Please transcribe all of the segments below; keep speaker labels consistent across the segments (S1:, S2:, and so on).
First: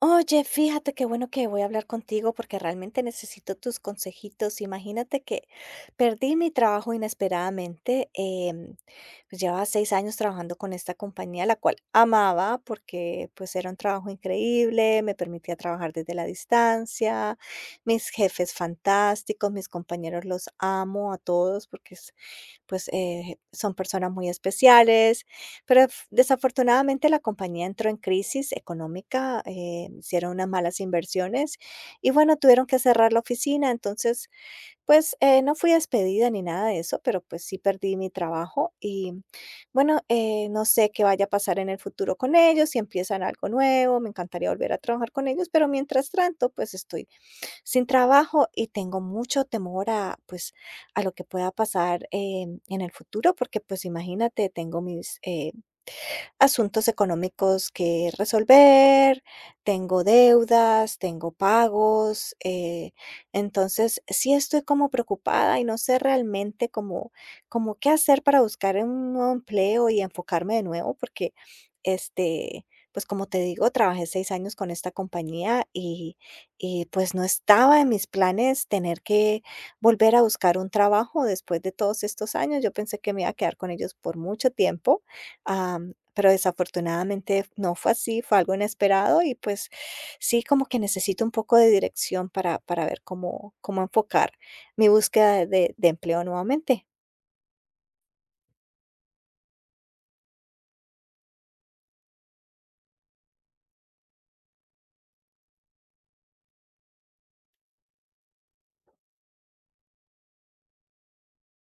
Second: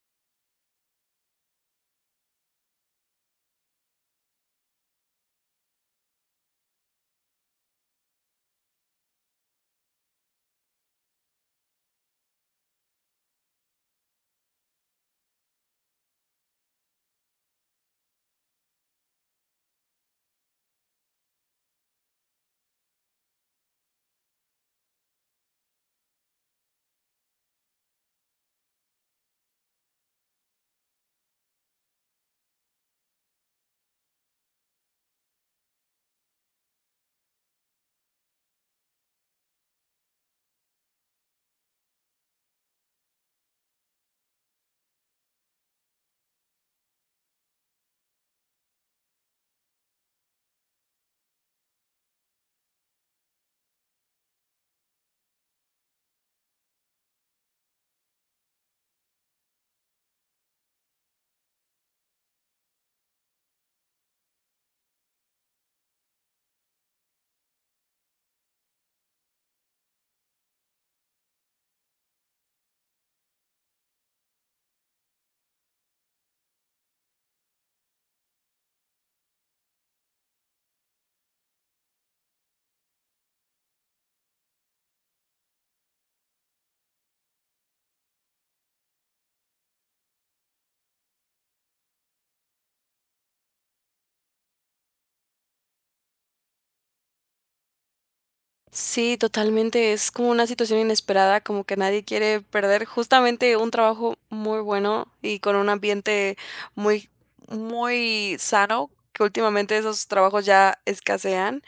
S1: Oye, fíjate qué bueno que voy a hablar contigo porque realmente necesito tus consejitos. Imagínate que perdí mi trabajo inesperadamente. Pues llevaba 6 años trabajando con esta compañía, la cual amaba porque pues era un trabajo increíble, me permitía trabajar desde la distancia, mis jefes fantásticos, mis compañeros los amo a todos porque pues son personas muy especiales. Pero f desafortunadamente la compañía entró en crisis económica. Hicieron unas malas inversiones y bueno, tuvieron que cerrar la oficina. Entonces, pues, no fui despedida ni nada de eso, pero, pues, sí perdí mi trabajo. Y bueno, no sé qué vaya a pasar en el futuro con ellos. Si empiezan algo nuevo, me encantaría volver a trabajar con ellos, pero mientras tanto, pues, estoy sin trabajo y tengo mucho temor a, pues, a lo que pueda pasar, en el futuro, porque, pues, imagínate, tengo mis asuntos económicos que resolver. Tengo deudas, tengo pagos. Entonces sí estoy como preocupada y no sé realmente cómo, qué hacer para buscar un nuevo empleo y enfocarme de nuevo, porque este, pues como te digo, trabajé 6 años con esta compañía, y pues no estaba en mis planes tener que volver a buscar un trabajo después de todos estos años. Yo pensé que me iba a quedar con ellos por mucho tiempo. Pero desafortunadamente no fue así, fue algo inesperado y pues sí, como que necesito un poco de dirección para, ver cómo, enfocar mi búsqueda de empleo nuevamente.
S2: Sí, totalmente. Es como una situación inesperada, como que nadie quiere perder justamente un trabajo muy bueno y con un ambiente muy, muy sano, que últimamente esos trabajos ya escasean,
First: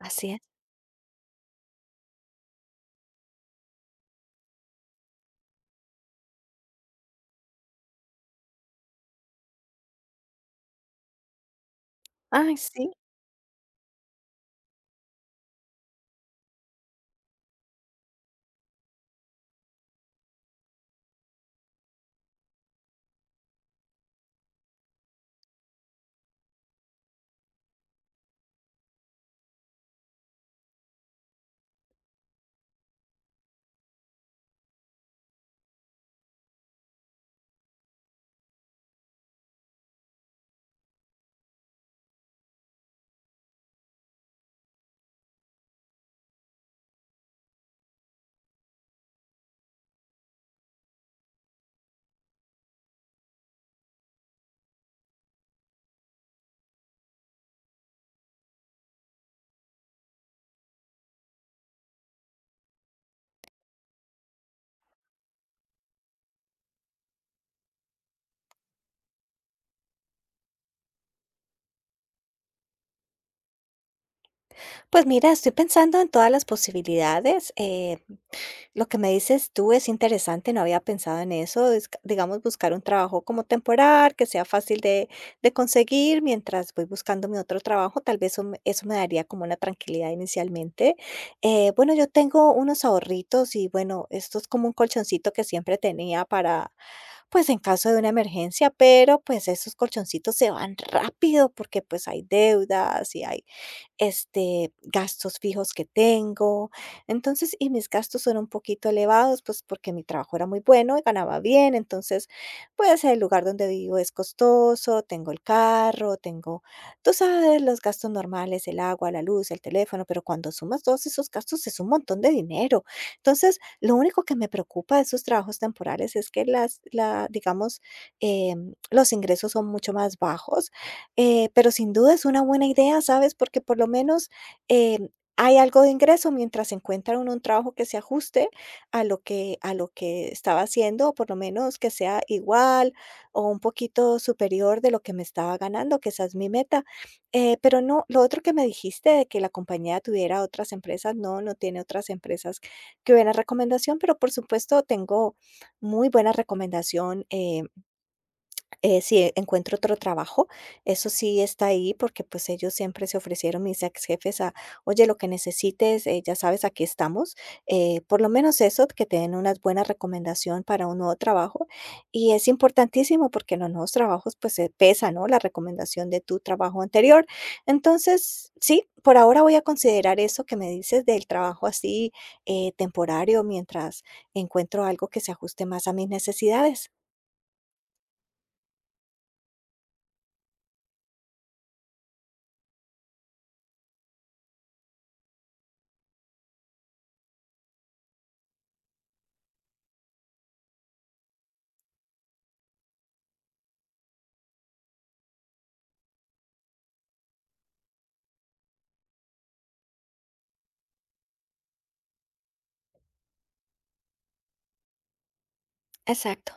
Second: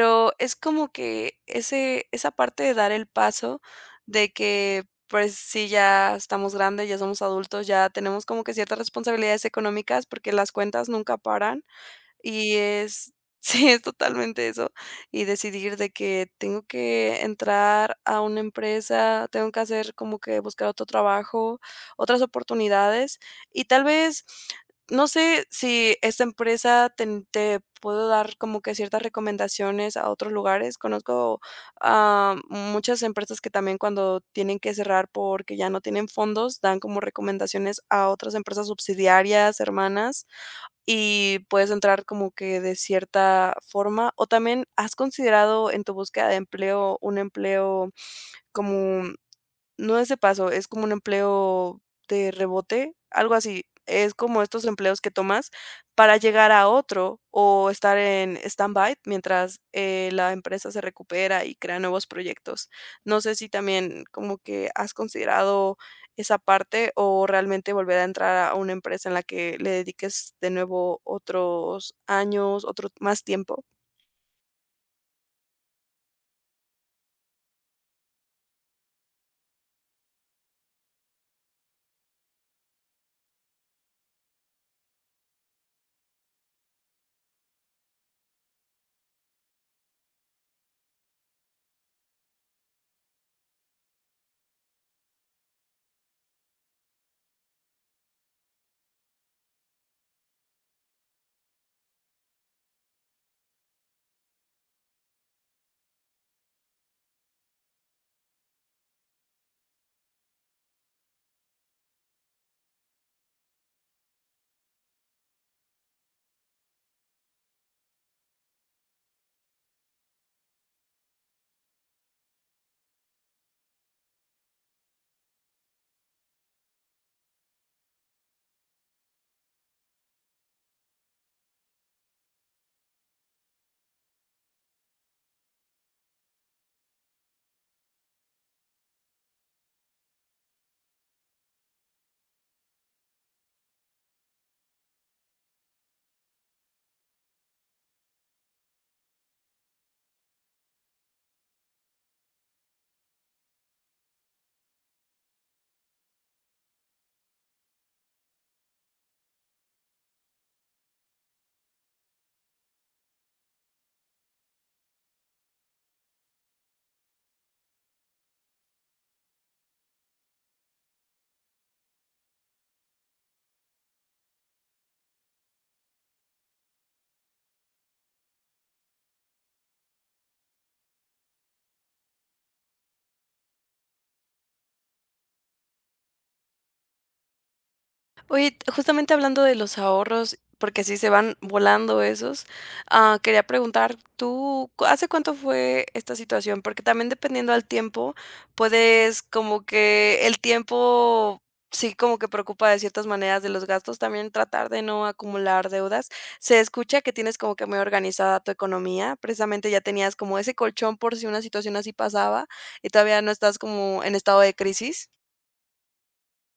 S1: Así es.
S2: es como que esa parte de dar el paso de que pues sí, ya estamos grandes, ya somos adultos, ya tenemos como que ciertas responsabilidades económicas porque las cuentas nunca paran y
S1: Ay, sí.
S2: es sí, es totalmente eso. Y decidir de que tengo que entrar a una empresa, tengo que hacer como que buscar otro trabajo, otras oportunidades, y tal vez, no sé si esta empresa ten te puedo dar como que ciertas recomendaciones a otros lugares. Conozco a muchas empresas que también cuando tienen que cerrar porque ya no tienen fondos, dan como recomendaciones a otras empresas subsidiarias, hermanas, y puedes entrar como que de cierta forma. O también, ¿has considerado en tu búsqueda de empleo un empleo como no es de paso, es como un empleo de rebote, algo así? Es como estos empleos que tomas para llegar a otro o estar en stand-by mientras la empresa se recupera y crea nuevos proyectos. No sé si también como que has considerado esa parte o realmente volver a entrar a una empresa en la que le dediques de nuevo otros años, otro más tiempo.
S1: Pues mira, estoy pensando en todas las posibilidades. Lo que me dices tú es interesante, no había pensado en eso, es, digamos, buscar un trabajo como temporal, que sea fácil de conseguir mientras voy buscando mi otro trabajo. Tal vez eso me daría como una tranquilidad inicialmente. Bueno, yo tengo unos ahorritos y bueno, esto es como un colchoncito que siempre tenía para, pues en caso de una emergencia, pero pues esos colchoncitos se van rápido porque pues hay deudas y hay gastos fijos que tengo. Entonces, y mis gastos son un poquito elevados, pues porque mi trabajo era muy bueno y ganaba bien. Entonces, pues el lugar donde vivo es costoso, tengo el carro, tengo, tú sabes, los gastos normales, el agua, la luz, el teléfono, pero cuando sumas todos esos gastos es un montón de dinero. Entonces, lo único que me preocupa de esos trabajos temporales es que la, digamos, los ingresos son mucho más bajos. Pero sin duda es una buena idea, ¿sabes? Porque por lo menos em, hay algo de ingreso mientras encuentra uno un trabajo que se ajuste a lo que estaba haciendo, o por lo menos que sea igual o un poquito superior de lo que me estaba ganando, que esa es mi meta. Pero no, lo otro que me dijiste de que la compañía tuviera otras empresas, no, no tiene otras empresas que hubieran recomendación, pero por supuesto tengo muy buena recomendación. Si encuentro otro trabajo, eso sí está ahí porque pues ellos siempre se ofrecieron, mis ex jefes, a, oye, lo que necesites, ya sabes, aquí estamos. Por lo menos eso, que te den una buena recomendación para un nuevo trabajo. Y es importantísimo porque en los nuevos trabajos pues se pesa, ¿no? La recomendación de tu trabajo anterior. Entonces, sí, por ahora voy a considerar eso que me dices del trabajo así temporario mientras encuentro algo que se ajuste más a mis necesidades.
S2: Oye, justamente hablando de los ahorros, porque así se van volando esos, ah, quería preguntar, ¿tú hace cuánto fue esta situación? Porque también dependiendo al tiempo, puedes como que el tiempo sí como que preocupa de ciertas maneras de los gastos, también tratar de no acumular deudas. Se escucha que tienes como que muy organizada tu economía, precisamente ya tenías como ese colchón por si una situación así pasaba y todavía no estás como en estado de crisis.
S1: Exacto,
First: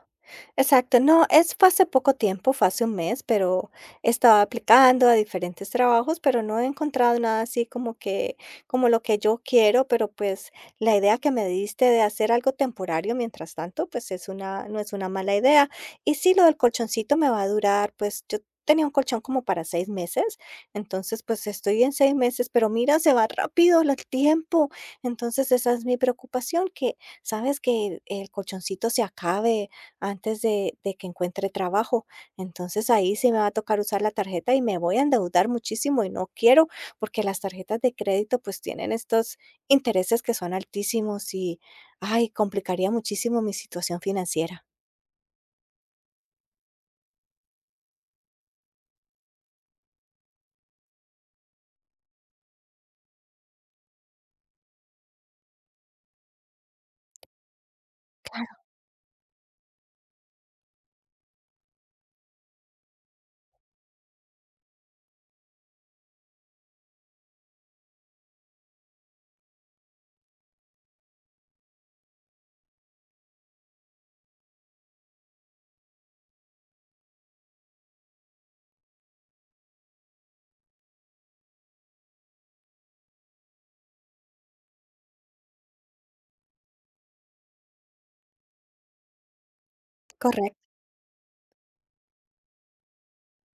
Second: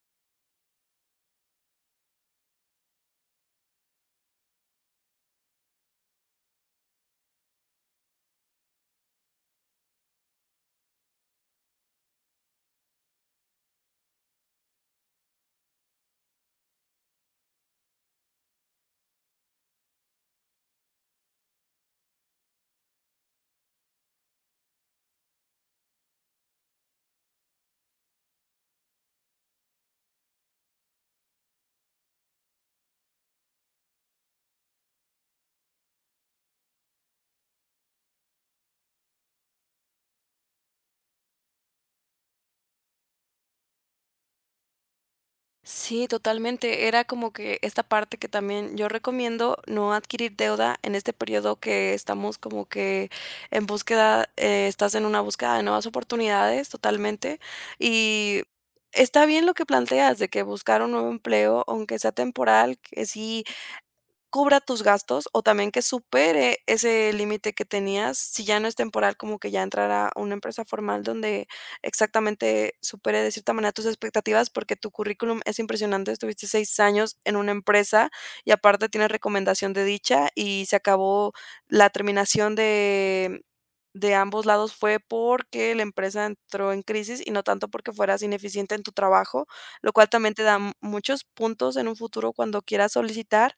S1: exacto. No, es fue hace poco tiempo, fue hace un mes, pero estaba aplicando a diferentes trabajos, pero no he encontrado nada así como lo que yo quiero, pero pues la idea que me diste de hacer algo temporario mientras tanto, pues es una, no es una mala idea. Y sí, lo del colchoncito me va a durar. Pues yo tenía un colchón como para 6 meses, entonces pues estoy en 6 meses, pero mira, se va rápido el tiempo. Entonces esa es mi preocupación. ¿Sabes? Que el colchoncito se acabe antes de que encuentre trabajo. Entonces, ahí sí me va a tocar usar la tarjeta y me voy a endeudar muchísimo y no quiero, porque las tarjetas de crédito, pues, tienen estos intereses que son altísimos y, ay, complicaría muchísimo mi situación financiera.
S2: Sí, totalmente. Era como que esta parte que también yo recomiendo no adquirir deuda en este periodo que estamos como que en búsqueda. Eh, estás en una búsqueda de nuevas oportunidades, totalmente. Y está bien lo que planteas de que buscar un nuevo empleo, aunque sea temporal, que sí cubra tus gastos o también que supere ese límite que tenías, si ya no es temporal, como que ya entrar a una empresa formal donde exactamente supere de cierta manera tus expectativas, porque tu currículum es impresionante, estuviste 6 años en una empresa y aparte tienes recomendación de dicha y se acabó la terminación de ambos lados fue porque la empresa entró en crisis y no tanto porque fueras ineficiente en tu trabajo, lo cual también te da
S1: Correcto.
S2: muchos puntos en un futuro cuando quieras solicitar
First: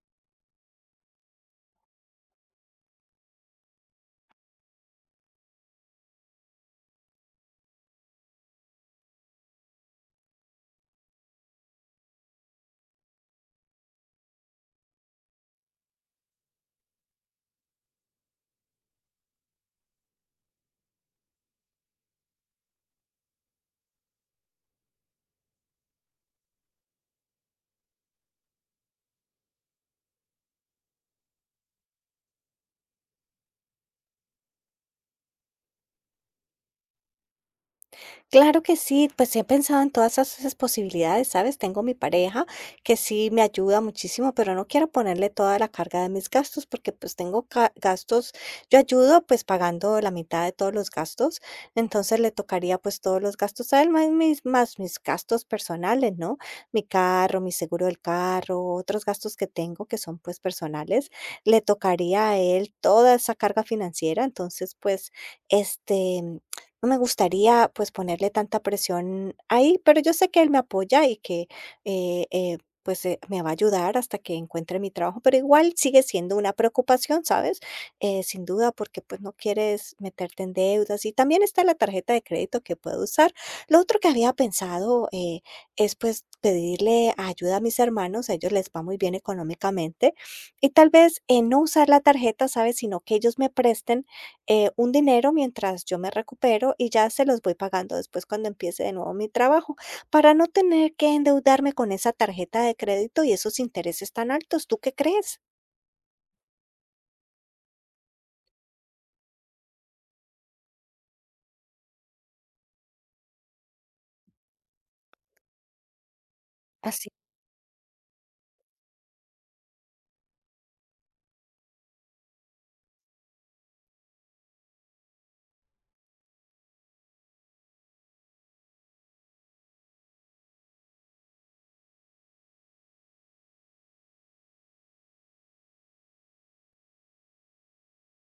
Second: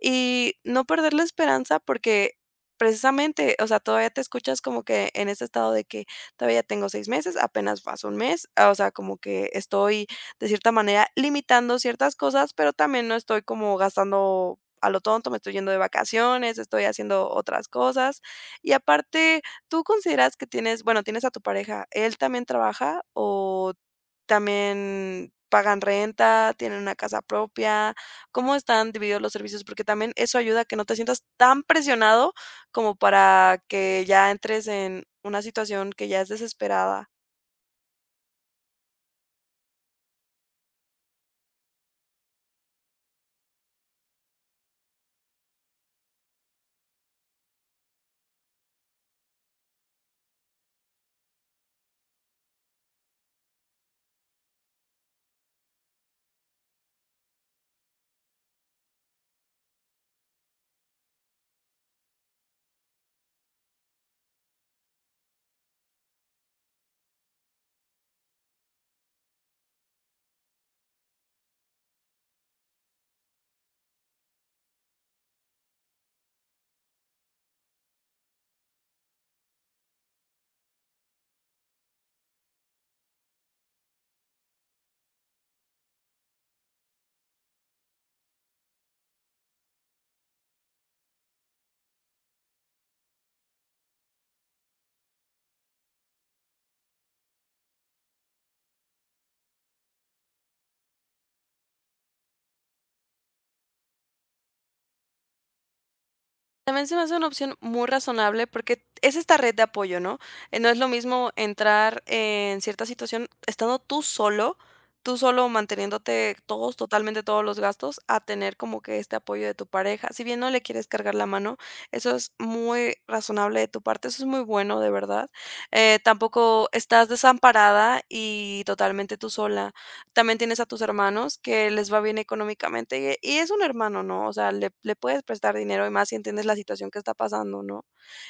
S2: y no perder la esperanza porque precisamente, o sea, todavía te escuchas como que en ese estado de que todavía tengo 6 meses, apenas pasó 1 mes. Ah, o sea, como que estoy de cierta manera limitando ciertas cosas, pero también no estoy como gastando a lo tonto, me estoy yendo de vacaciones, estoy haciendo otras cosas. Y aparte, ¿tú consideras que tienes, bueno, tienes a tu pareja, él también trabaja o también pagan renta, tienen una casa propia? ¿Cómo están divididos los servicios? Porque también eso ayuda a que no te sientas tan presionado como para que ya entres en una situación que ya es desesperada.
S1: Claro que sí, pues he pensado en todas esas posibilidades, ¿sabes? Tengo mi pareja que sí me ayuda muchísimo, pero no quiero ponerle toda la carga de mis gastos porque pues tengo gastos. Yo ayudo pues pagando la mitad de todos los gastos, entonces le tocaría pues todos los gastos a él, más mis gastos personales, ¿no? Mi carro, mi seguro del carro, otros gastos que tengo que son pues personales, le tocaría a él toda esa carga financiera, entonces pues... Este, no me gustaría, pues, ponerle tanta presión ahí, pero yo sé que él me apoya y que, eh eh, pues, me va a ayudar hasta que encuentre mi trabajo, pero igual sigue siendo una preocupación, ¿sabes? Sin duda, porque, pues, no quieres meterte en deudas y también está la tarjeta de crédito que puedo usar. Lo otro que había pensado, es, pues, pedirle ayuda a mis hermanos, a ellos les va muy bien económicamente, y tal vez, no usar la tarjeta, ¿sabes? Sino que ellos me presten un dinero mientras yo me recupero y ya se los voy pagando después cuando empiece de nuevo mi trabajo, para no tener que endeudarme con esa tarjeta de crédito y esos intereses tan altos. ¿Tú qué crees?
S2: También se me hace una opción muy razonable porque es esta red de apoyo, ¿no? No es lo mismo entrar en cierta situación estando tú solo manteniéndote todos,
S1: Así.
S2: totalmente todos los gastos, a tener como que este apoyo de tu pareja. Si bien no le quieres cargar la mano, eso es muy razonable de tu parte, eso es muy bueno, de verdad. Tampoco estás desamparada y totalmente tú sola. También tienes a tus hermanos que les va bien económicamente y es un hermano, ¿no? O sea, le puedes prestar dinero y más si entiendes la situación que está pasando, ¿no?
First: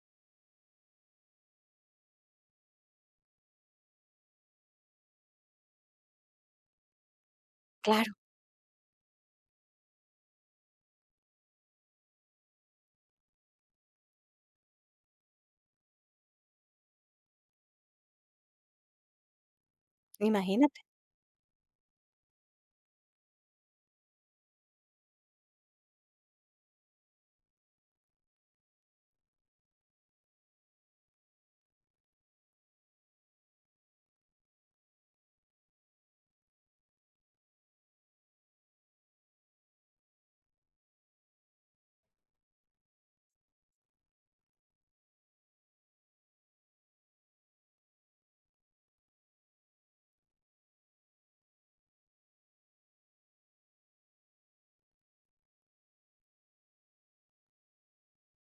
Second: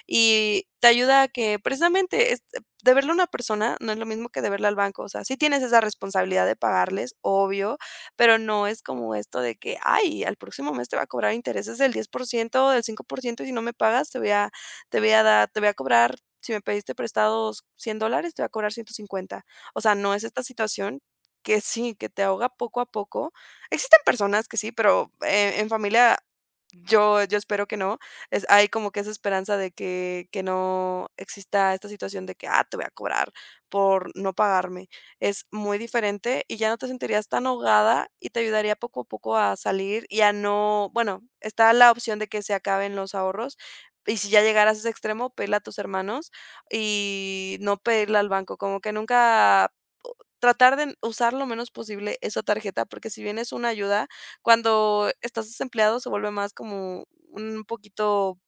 S2: Y te ayuda a que precisamente deberle a una persona no es lo mismo que deberle al banco. O sea, sí tienes esa responsabilidad de pagarles, obvio,
S1: Claro,
S2: pero no es como esto de que, ay, al próximo mes te va a cobrar intereses del 10% o del 5% y si no me pagas te voy a dar, te voy a cobrar. Si me pediste prestados $100, te voy a cobrar 150. O sea, no es esta
S1: imagínate.
S2: situación. Que sí, que te ahoga poco a poco. Existen personas que sí, pero, en familia yo espero que no. Es, hay como que esa esperanza de que no exista esta situación de que: "Ah, te voy a cobrar por no pagarme". Es muy diferente y ya no te sentirías tan ahogada y te ayudaría poco a poco a salir y a no, bueno, está la opción de que se acaben los ahorros, y si ya llegaras a ese extremo, pedirle a tus hermanos y no pedirle al banco, como que nunca. Tratar de usar lo menos posible esa tarjeta, porque si bien es una ayuda, cuando estás desempleado se vuelve más como un poquito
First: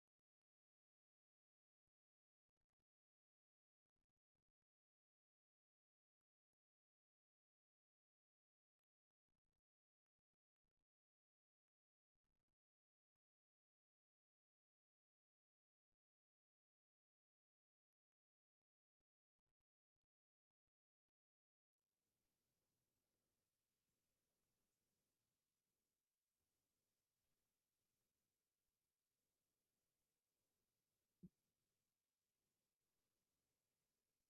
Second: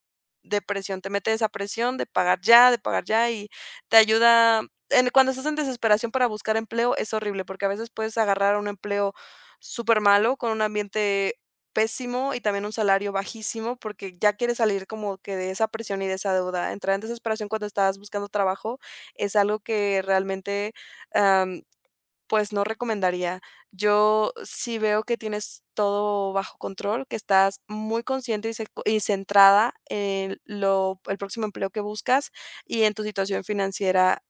S2: de presión, te mete esa presión de pagar ya y te ayuda en, cuando estás en desesperación para buscar empleo es horrible, porque a veces puedes agarrar un empleo súper malo con un ambiente pésimo y también un salario bajísimo, porque ya quieres salir como que de esa presión y de esa deuda. Entrar en desesperación cuando estás buscando trabajo es algo que realmente, pues, no recomendaría. Yo sí veo que tienes todo bajo control, que estás muy consciente y, y centrada en el próximo empleo que buscas y en tu situación financiera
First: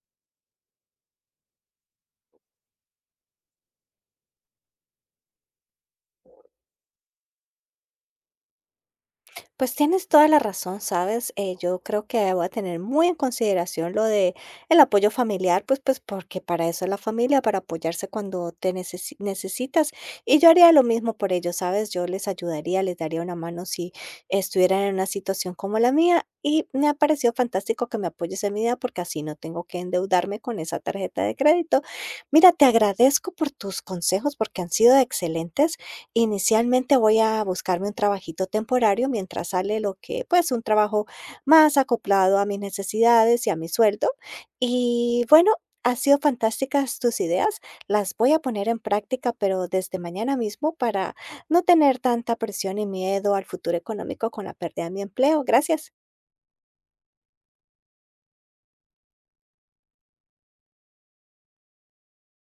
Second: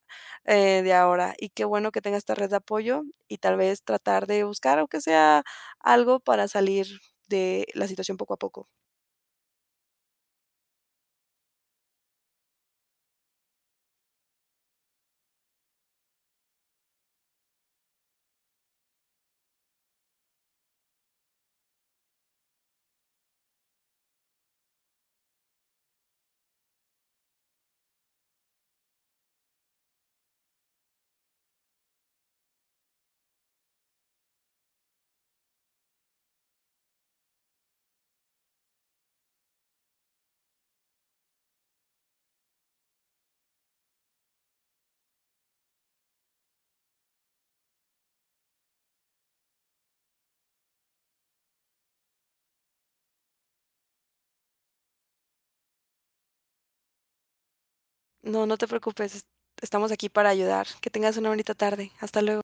S2: de ahora. Y qué bueno que tengas esta red de apoyo y tal vez tratar de buscar, aunque sea algo para salir de la situación poco a poco.
S1: Pues tienes toda la razón, ¿sabes? Yo creo que voy a tener muy en consideración lo de el apoyo familiar, pues, pues, porque para eso es la familia, para apoyarse cuando te necesitas. Y yo haría lo mismo por ellos, ¿sabes? Yo les ayudaría, les daría una mano si estuvieran en una situación como la mía. Y me ha parecido fantástico que me apoyes en mi idea porque así no tengo que endeudarme con esa tarjeta de crédito. Mira, te agradezco por tus consejos porque han sido excelentes. Inicialmente voy a buscarme un trabajito temporario mientras sale pues, un trabajo más acoplado a mis necesidades y a mi sueldo. Y bueno, han sido fantásticas tus ideas. Las voy a poner en práctica, pero desde mañana mismo para no tener tanta presión y miedo al futuro económico con la pérdida de mi empleo. Gracias.
S2: No, no te preocupes, estamos aquí para ayudar. Que tengas una bonita tarde. Hasta luego.